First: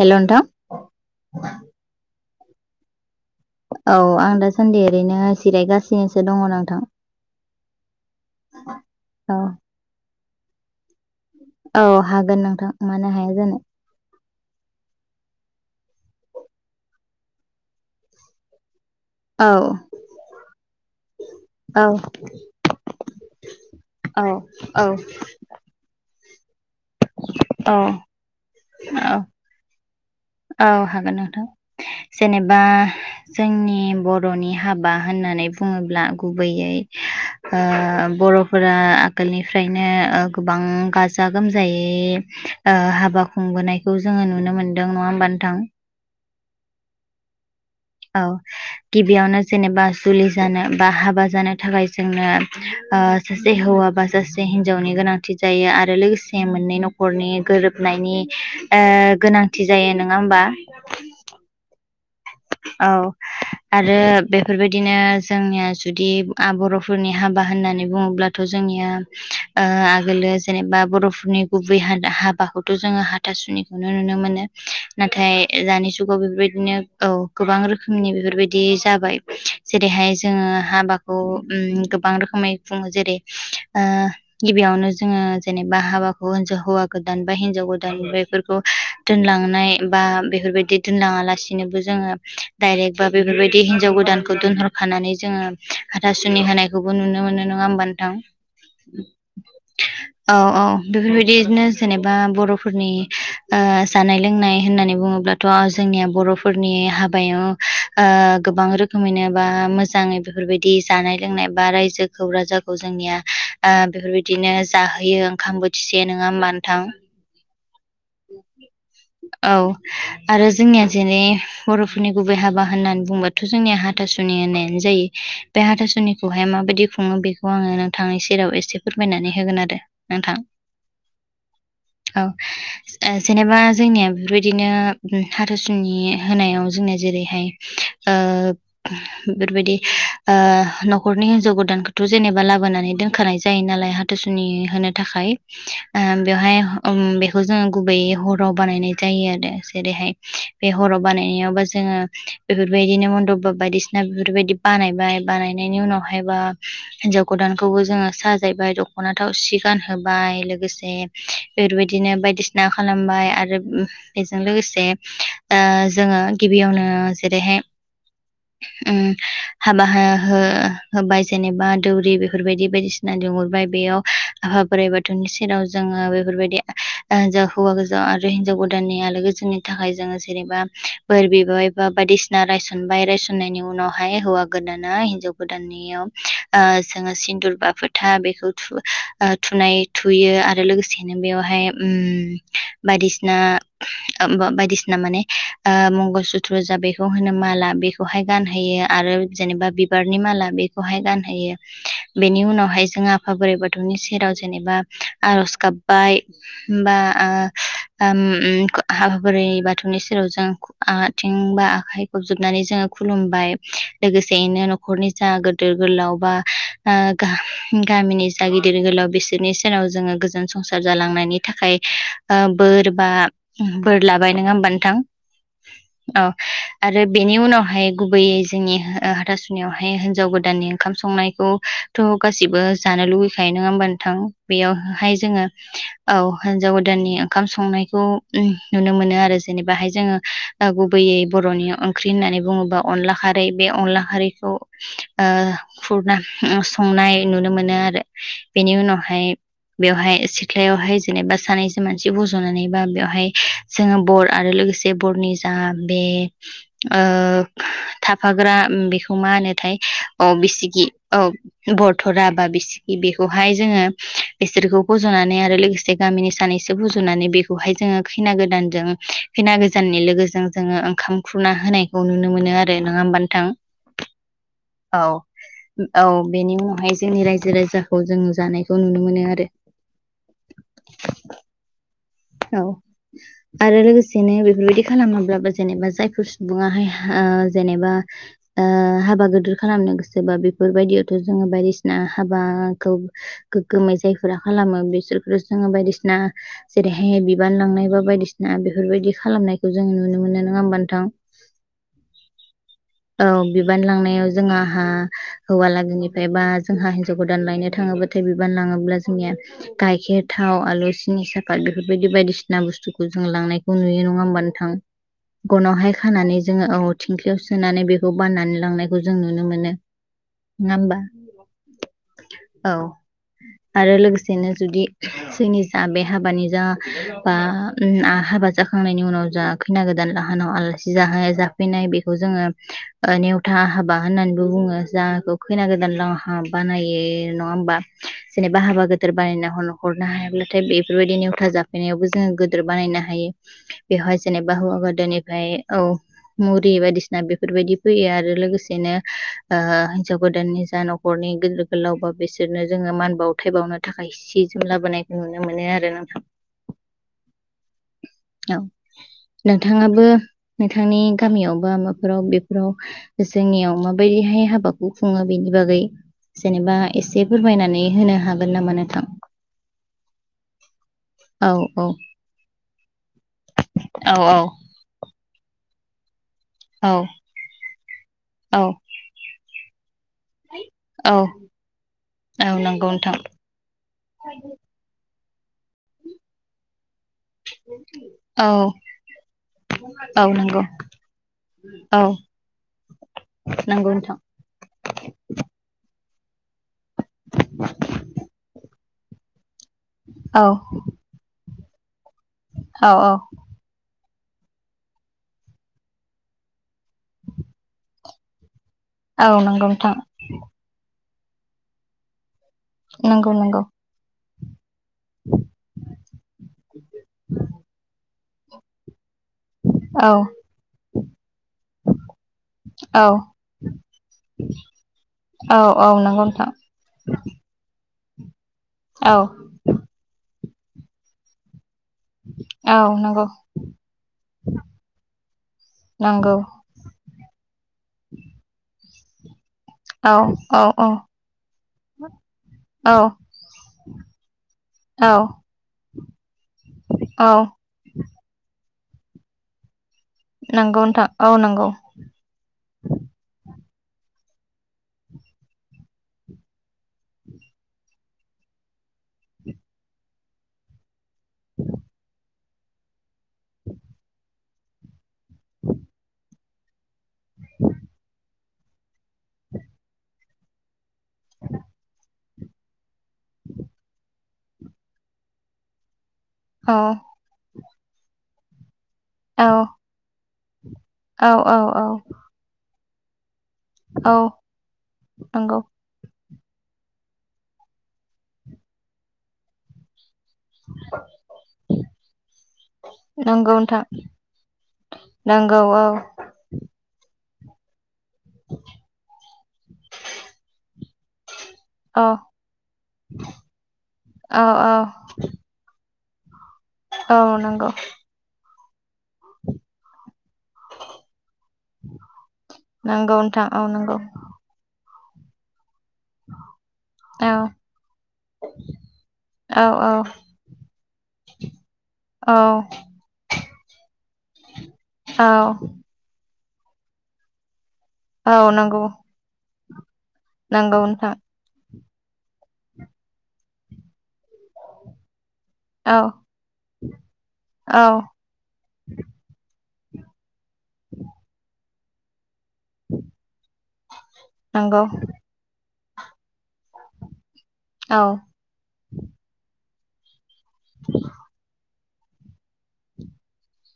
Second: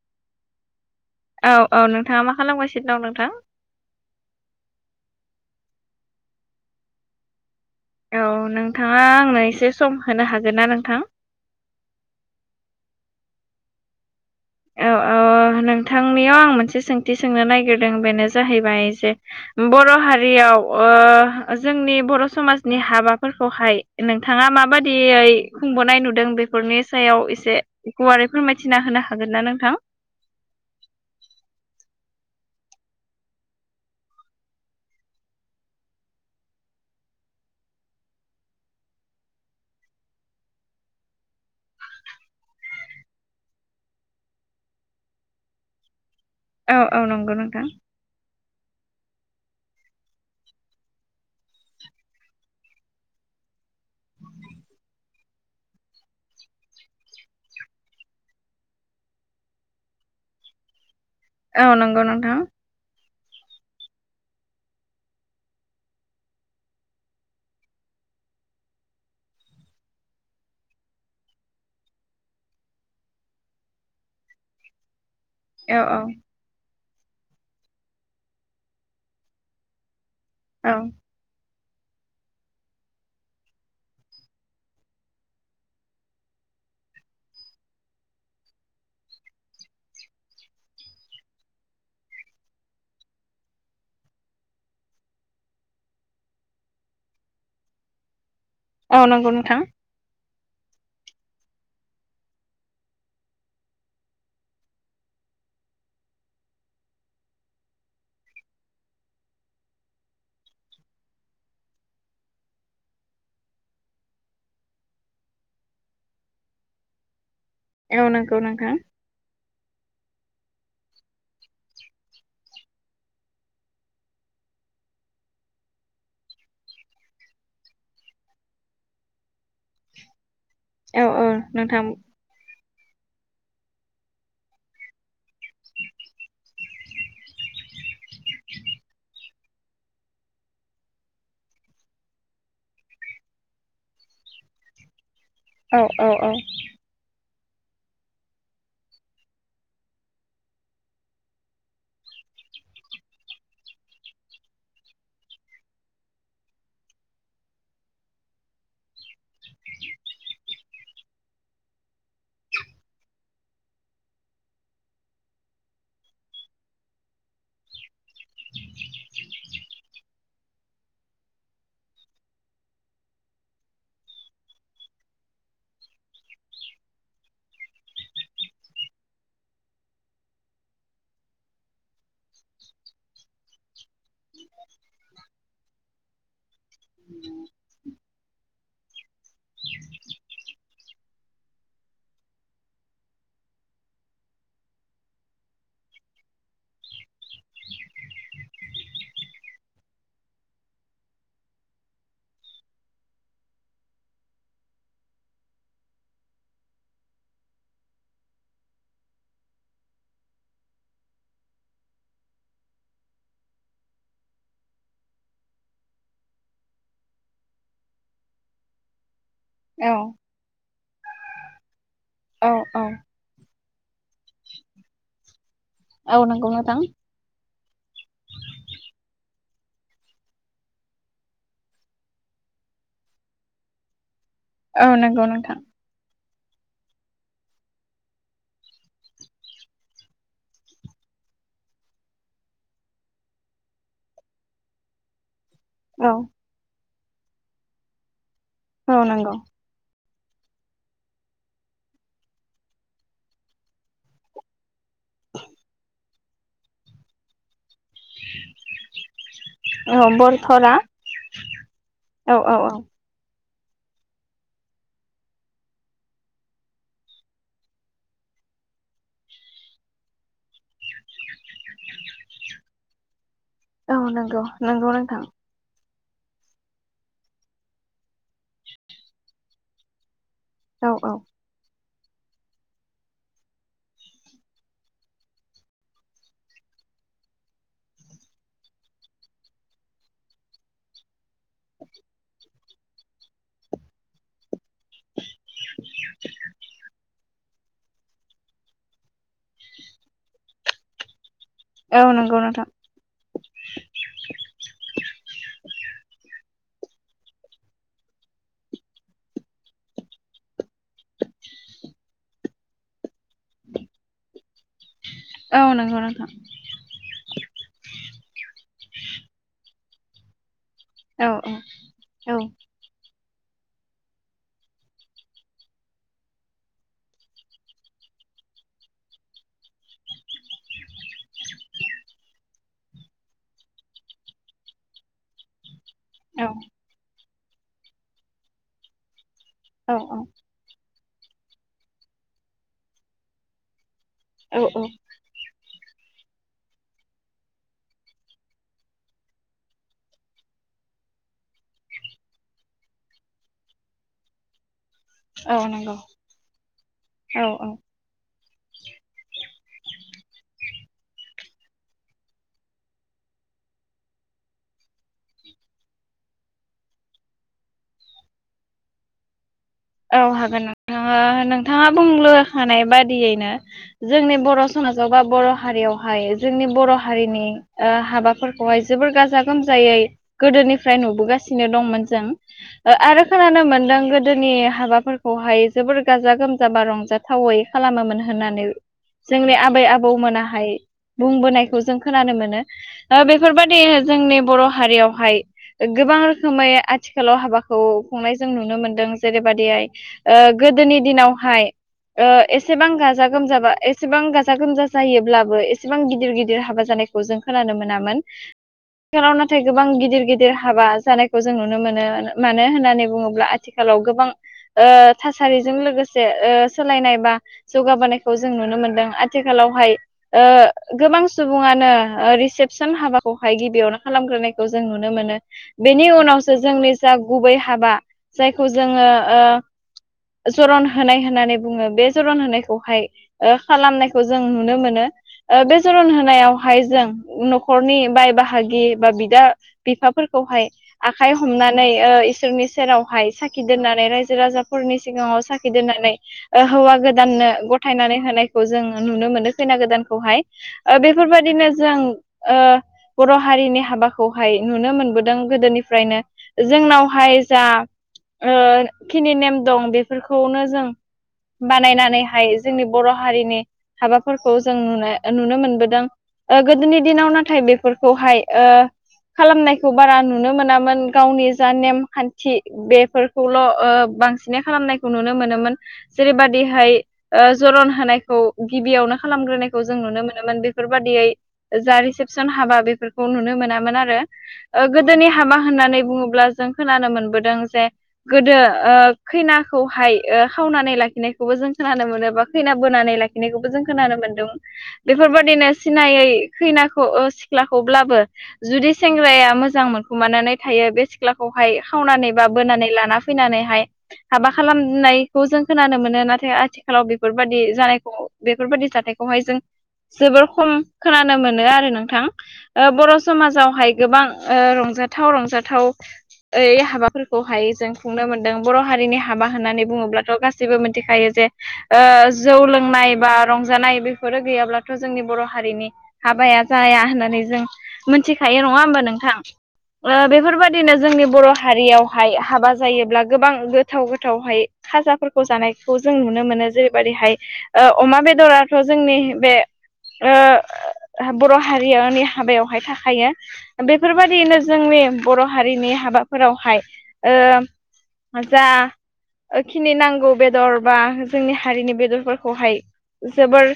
हेल' नोंथां। औ -औ नोंथाङा मा खालामगासिनो दं नोंथां? औ आं दासान्दि ओरैनो सिरायगासिनोसो दङ नोंथां। औ नोंथाङा औ आंनो एसे सम होनो हागोन ना नोंथां? औ हागोन नोंथां मानो हाया जानो। औ -औ नोंथांनियाव आं मोनसे सोंथि सोंनो नागिरदों बेनो जाहैबाय औ बर' हारियाव ओ औ जोंनि बर' समाजनि हाबाफोरखौहाय औ नोंथाङा औ माबायदियै खुंबोनाय नुदों बेफोर नि सायाव एसे औ गुवारै फोरमायथिना होनो हागोन ना नोंथां? औ हागोन नोंथां। जेनेबा जोंनि बर'नि हाबा होननानै बुङोब्ला गुबैयै ओ बर'फोरा आगोलनिफ्रायनो गोबां गाजा - गोमजायै ओ हाबा खुंबोनायखौ जोङो नुनो मोनदों नङा होमबा नोंथां। औ - औ नंगौ नोंथां। औ गिबियावनो जेनेबा जुलि जानो बा हाबा जानो थाखाय जोंनो ओ सासे हौवाबा सासे हिनजावनि गोनांथि जायो आरो लोगोसे मोननै न'खरनि गोरोबनायनि गोनांथि जायो नङा होमबा। औ नंगौ नोंथां। औ आरो बेफोरबायदिनो जोंनिया जुदि आ बर'फोरनि हाबा होननानै बुङोब्लाथ' जोंनिया ओ आगोलो जेनेबा बर'फोरनि गुबै हाबाखौथ' जोङो हाथासुनि खौनो नुनो मोनो नाथाय औ दानि औ जुगाव बेफोरबायदिनो औ गोबां रोखोमनि बेफोरबायदि जाबाय जेरैहाय जोङो औ हाबाखौ गोबां रोखोमै खुङो जेरै गिबियावनो जोङो जेनेबा हाबाखौ जे हौवा गोदान बा हिनजाव गोदान बेफोरखौ दोनलांनाय बा बेफोरबायदि दोनलाङालासे लासिनोबो जोङो डायरेक्ट बा बेफोरबायदि हिनजाव गोदानखौ दोनहरखानानै जोङो हाथासुनि होनायखौबो नुनो मोनो। मोनो नङा होमबा नोंथां। औ नंगौ नोंथां। औ - औ बेफोरबायदिनो जेनेबा बर'फोरनि जानाय लोंनाय होननानै बुङोब्ला थ' जोंनिया बर'फोरनि हाब हाबायाव ओ गोबां रोखोमैनो बा मोजाङै बेफोरबायदि जानाय लोंनाय बा रायजो खौ राजाखौ जोंनिया ओ बेफोरबायदिनो जाहोयो ओंखाम बोथिसे नोङा होमबा नोंथां। औ नंगौ नोंथां। औ आरो जोंनिया जेरै बर'फोरनि गुबै हाबा होननानै बुंबाथ' जोंनिया हाथासुनि होननायानो जा जायो बे हाथासुनिखौहाय माबायदि खुंङो बेखौ आंङो नोंथांनि सेराव एसे फोरमायनानै होगोन आरो दे नोंथां औ औ नोंथां औ ओ जेनेबा जोंनिया बेफोरबायदिनो हाथासुनि होनायाव जोंनिया जेरैहाय ओ बेफोरबायदि ओ नखरनि हिनजाव गोदानखौथ' जेनेबा लाबोनानै दोनखानाय जायो नालाय हाथासुनि होनो थाखाय औ औ बेवहाय ओम बेखौ जों गुबैयै हराव बानायनाय जायो आरो जेरैहाय बे हराव बानायनायावबा जोंङो बेफोर बेबायदिनो मन्दब बायदिसिना बेफोरबायदि बानायबाय बानायनायनि उनावहाय बा हिनजाव गोदानखौ जो साजायबाय दखना थावसि गानहोबाय लोगोसे बेफोरबायदिनो बायदिसि ना खालामबाय आरो बेजों लोगोसे ओ जोंङो गिबियावनो जेरैहाय [unintelligible] उम हाबा हो-हो होबाय जेनेबा दौरि बेफोरबायदि बायदिसिना लिंहुरबाय बेयाव आफा बोराइ बाथौनि सेराव जोंङो बेफोरबायदि ओ जा हौवा गोजाव आरो हिनजाव गोदाननि आलो गोजोननि थाखाय जोंङो जेनेबा बोर बिबाय बा बाय दिसिना रायसनबाय रायसननायनि उनावहाय हौवा गोदाना हिनजाव गोदाननियाव ओ जोंङो सिन्दुर बा फो था बेखौ थु-थुनाय थुयो आरो लोगोसेनो बेवहाय उम बायदिसिना बायदिसिना माने ओ मंगल सुत्र जा बेखौ होनो मा ला बेखौहाय गानहोयो आरो‌ जेनेबा बिबारनि माला बेखौहाय गानहोयो बेनि उन नावहाय जोंङो आफा बोराइ बाथौनि सेराव जेनेबा आरज गाबबाय होनबा ओ ओम उम आफा बोराय बाथौनि सेराव जों आथिं बा आखाय खबजबनानै जोंङो खुलुमबाय लोगोसेयैनो न'खरनि जा गोदिर गोलाव बा ओ गा गामिनि जा गिदिर गोलाव बे सोरनि सेराव औ जोंङो गोजोन संसार जालांनायनि थाखाय औ बोर औ बा बोर लाबाय नोंङा होनबा नोंथां औ नंगौ नोंथां। आरो बेनि उनावहाय गुबैयै जोंनि ओ‌ हाथा सु नियावहाय हिनजाव गोदाननि ओंखाम संनायखौथ' गासिबो जानो लुुबैखायो नंङा होमबा नोंथां औ बेयावहाय नंगौ जोंङो नोंथां औ हिन्जाव गोदाननि ओंखाम संनायखौ नुनो मोनो आरो जेनेबाहाय जोंङो गुबै बर'नि ओंख्रि होननानै बुङोबा अनला खारै बे अनला खारैखौ ओ औ खुरना उम संनाय नुनो मोनो आरो बेनि औ उनावहाय नंगौ बेवहाय बेवहाय जेनेबा सानैसो मानसि फजनानै बा बेवहाय जोंङो बर आरो लोगोसे बरनि जा बे ओ [inaudible] थाफाग्रा बेखौ मा होनोथाय औ बिसिखि औ बरथरा औ बा औ औ बिसिखि बेखौ हाय जोंङो बिसोरखौ फजनानै आरो लो गोसे गामिनि सानैसो फुजुनानै बेखौहाय जोंङो खैना गोदानजों खैना गोजाननि लोगोजों जोंङो ओंखाम खुना होनायखौ नुनो मोनो आरो नोंङा होनबा नोंथां औ नंगौ नंगौ औ नोंथां औ बेनि उनावहाय जोंनि रायजो राजाखौ जों जानायखौ नुनो मोनो आरो औ औ औ आरो लोगोसेनो बेफोरबायदि खालामाब्लाबो जेनेबा जायफोर सुबुंङाहाय ओ जेनेबा ओ हाबा गिदिर खालामनो गोसोबा बेफोरबायदि जोंङो बायदिसिना हाबाखौ गोग्गोमै जायफोरा खालामो बिसोरखौ जोंङो बायदिसिना ए बिबान लांनाय बा बायदिसिना बेफोरबायदि खालामनायखौ जों नुनो मोनो नंङा होनबा नोंथां औ नोंगौ नों औ बिबार लांनायाव जों हा हौवालागोनिफ्राय बा जोंहा हिन्जाव गोदान लायनो थांङोब्लाथाय बिबान लांङोब्ला जोंनिया गाइखेर थाव, आलु, सिंनि‌, साफ फाद बेफोरबायदि बायदिसिना बुस्थुखौ जों लांनायखौ नुयो नंङा होमबा नोंथां औ गनावहाय नंगौ नोंथां खानानै जोंङो औ थिंख्लयाव सोनानै बेखौ बाननानै लांनाय खौ जों नुनो मोनो। नङा होमबा औ औ औ आरो लोगोसेनो जुदि जोंनि जा बे हाबानि जा बा जाखांनायनि उनाव जा खैना गोदान लाहानाव आलासि जाहोयो नाय बेखौ जोङो नेवथा हाबा होननानैबो बुंङो जाखौ खै दानहा औ बानायो नंङा होमबा जेनेब बा हाबा गोदोर बानायना हरनो हायाब्लाथाय बेफोरबायदि नेवथा जाफैनायावबो जोङो गिदोर बानायनो हायो बेवहाय जेनेबा औ हौवा औ गोदोनिफ्राय औ मुरि बायदिसिना बेफोरबायदि फैयो आरो लोगोसेनो हिन्जाव गोदाननि जा न'खरनि गिदिर गोलाव बा बिसोरनो जोङो मान बाउथाय बाउनो थाखाय सि जोम लाबोनाय नुनो मोनो आरो नोंथां औ औ औ नोंथाङाबो नोंथांनि गामियावबो माबाफोराव बेफोराव जोंनियाव माबायदि हाय हाबाखौ खुङो बेनि बागै जेनेबा एसे फोरमायनानै होनो हागोन नामा नोंथां? औ हा नोंथाङा औ नोंथाङा औ बुंनो होनाय बादियैनो औ जोंनि औ बर' समाजाव बा बर' हारियावहाय जोंनि बर' औ हारिनि औ हाबाफोरखौहाय जोबोर गाजा गोमजायै गोदोनिफ्राय औ नुबोगासिनो दंमोन जों औ नंगौ नोंथां आरो खोनानो मोनदों गोदोनि फोरखौहाय जोबोर गाजा गोमजा बा रंजाथावै खालामोमोन औ होननानै। जोंनि आबै औ नंगौ आबौमोनाहाय बुंबोनायखौ जों औ खोनानो मोनो बेफोरबायदि नंगौ नोंथां जोंनि बर' हारियावहाय गोबां रोखोमै आथिखालाव हाबाखौ खुंनाय जों नुनो मोनदों जेरै ओ औ गोदोनि दिनावहाय ओ औ एसेबां गाजा औ गोमजाबा एसेबां गाजा गोमजा जायोब्लाबो एसेबां गिदिर गिदिर हाबा जानायखौ जों खोनानो मोनामोन। आथिखालाव औ नाथाय नंगौ गोबां नोंथां गिदिर गिदिर हाबा जानायखौ जों नुनो मोनो। मानो होननानै नंगौ बुङोब्ला नंगौ आथिखालाव गोबां थासारिजों लोगोसे सोलायनाय बा जौगाबोनायखौ जों नुनो मोनदों। आथिखालावहाय औ ओ गोबां सुबुङानो रिसेपसन औ हाबाखौहाय गिबियावनो खालाम नायखौ जों नुनो मोनो औ औ बेनि नंगौ उनाव नोंथां सो जोंनि जा गुबै हाबा जायखौ जोङो औ ओ जरन होनाय होननानै बुङो बे जरन औ नंगौ होनायखौहाय खालामनायखौ जों नुनो मोनो बे जरन नंगौ होनायाव हाय जों न'खरनि बाय बाहागि बा बिदा औ बिफाफोरखौहाय औ आखाइ हमनानै ओ इसोरनि औ सेरावहाय साखि दोननानै राय राजफोरनि औ सिगाङाव साखि दोननानै हौवा औ गोदाननो गथायनानै होनाय खौ जों नुनो मोनो खैना गोदान खौहाय नंगौ ओ नोंथां औ बेफोरबायदिनो नंगौ जों ओ बर' हारिनि हाबाखौ खौहाय नुनो मोनबोदों गोदोनिफ्रायनो जोंनावहाय जा ओ खिनि नेम दं बेफोरखौनो जों बानायनानैहाय जोंनि बर' हारिनि हाबाफोरखौ जों नुनो मोनबोदों। ओ गोदोनि दिनाव नाथाय बेफोरखौहाय ओ खालामनायखौ बारा नुनो मोनामोन गावनि जा नेमखान्थि बेफोरखौल' ओ बांसिनै खालामनायखौ नुनो मोनोमोन औ जेरैबायदिहाय ओ जरन होनायखौ गिबियावनो औ खालामग्रोनायखौ जों नुनो मोनोमोन बेफोरबादियै औ औ जा औ रिसेपसन हाबा बेफोरखौ नुनो मोनामोन औ आरो ओ गोदोनि हाबा नंगौ होननानै बुङोब्ला जों खोनानो मोनबोदों जे गोदो ऐ खैनाखौहाय ओ खावनानै लाखिनायखौबो जों खोनानो मोनो बा खैना बोनानै नंगौ लाखिनायखौबो जों नोंथां खोनानो मोनदों बेफोर नंगौ बेफोरबादिनो औ सिनायै खैनाखौ ओ ब्लाबो जुदि सेंग्राया मोजां मोनखुमानानै थायो बे सिख्लाखौहाय औ खावनानै बा बोनानै लाना फैनानै औ हाबा औ खालामनायखौ जों खोनानो मोनो नाथाय आथिखालाव औ बेफोरबादि नंगौ जानायखौ बेफोरबायदि जाथायखौहाय जों जोबोर खम खोनानो मोनो आरो नोंथां बर' नंगौ नोंथां औ समाजावहाय नंगौ गोबां रंजा रंजाथाव रंजाथाव ओइ औ हाबाफोरखौहाय जों खुंनो मोन दों‌ बर' हारिनि हाबा औ होननानै बुङोब्लाथ' गासैबो मिथिखायो जे ओ जौ लोंनाय बा रंजानाय बेफोरो गैयाब्लाथ' औ जोंनि बर' हारिनि हाबाया जाया होननानै जों औ मिथिखायो नङा नंगौ होमबा नोंथां? ओ नंगौ बेफोरबायदिनो नोंथां जोंनि बर' हारियावहाय हाबा जायोब्ला गोबां गोथाव गोथावहाय खाजाफोरखौ जानायखौ औ जों नुनो मोनो जेरैबायदिहाय औ अमा बेदराथ' जोंनि बे ओ बर' हारिनि हाबायावहाय थाखायो बे बेफोरबायदिनो नंगौ जोंनि बर' हारिनि हाबाफोरावहाय ओ औ जाखिनि नांगौ बेदर बा जोंनि हारिनि बेदरफोरखौहाय जोबोर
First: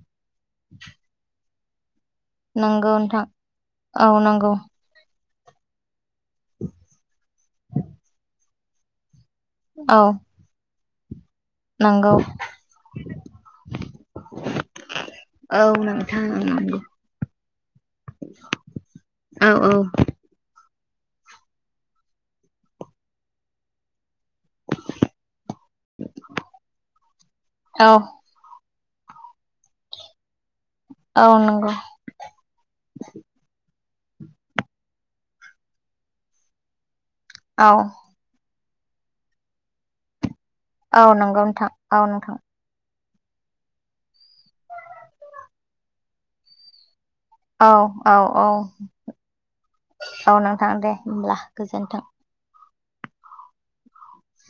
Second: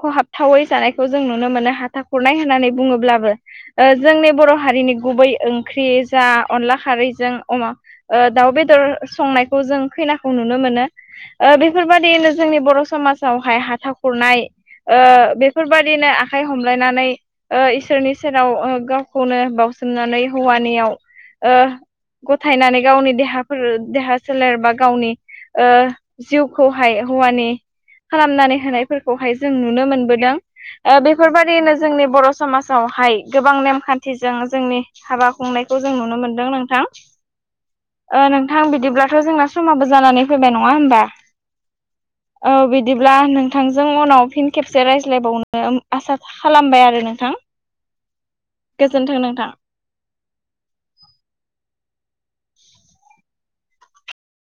खहाबथावै जानायखौ जों नुनो मोनो हाथा खुरनाय होननानै नंगौ नोंथां बुङोब्लाबो औ जोंनि नंगौ बर' हारिनि गुबै ओंख्रि जा अनला खारैजों अमा ओ दाव बेदर संनायखौ जों औ खैनाखौ नुनो मोनो ओ नंगौ बेफोरबायदियैनो जोंनि बर' समाजावहाय हाथा खुरनाय ओ औ बेफोरबायदिनो नोंथां औ आखाइ नंगौ हमलायनानै ओ इसोरनि सेराव ओ गावखौनो औ बाउसोमनानै हौवानियाव ओ गथायनानै गावनि देहाफोर देहा सोलेर बा गावनि ओ जिउखौहाय हौवानि औ खालामनानै होनाय फोरखौहाय जों नुनो मोनबोदों ओ औ नंगौ बेफोरबायदिनो जोंनि बर' समाजावहाय गोबां नेम खान्थिजों जोंनि हाबा खुंनायखौ जों नुनो मोनदों नोंथां औ ओ नोंथां बिदिब्लाथ' जोंना समाबो जानानै फैबाय नङा होमबा औ नंगौ नोंथां नोंथां औ बिदि बिदिब्ला नोंथांजों उनाव फिन खेबसे रायज्लायबावनो आसा खालामबाय आरो नोंथां औ औ औ गोजोन्थों नोंथां। औ नोंथां दे होनब्ला गोजोनथों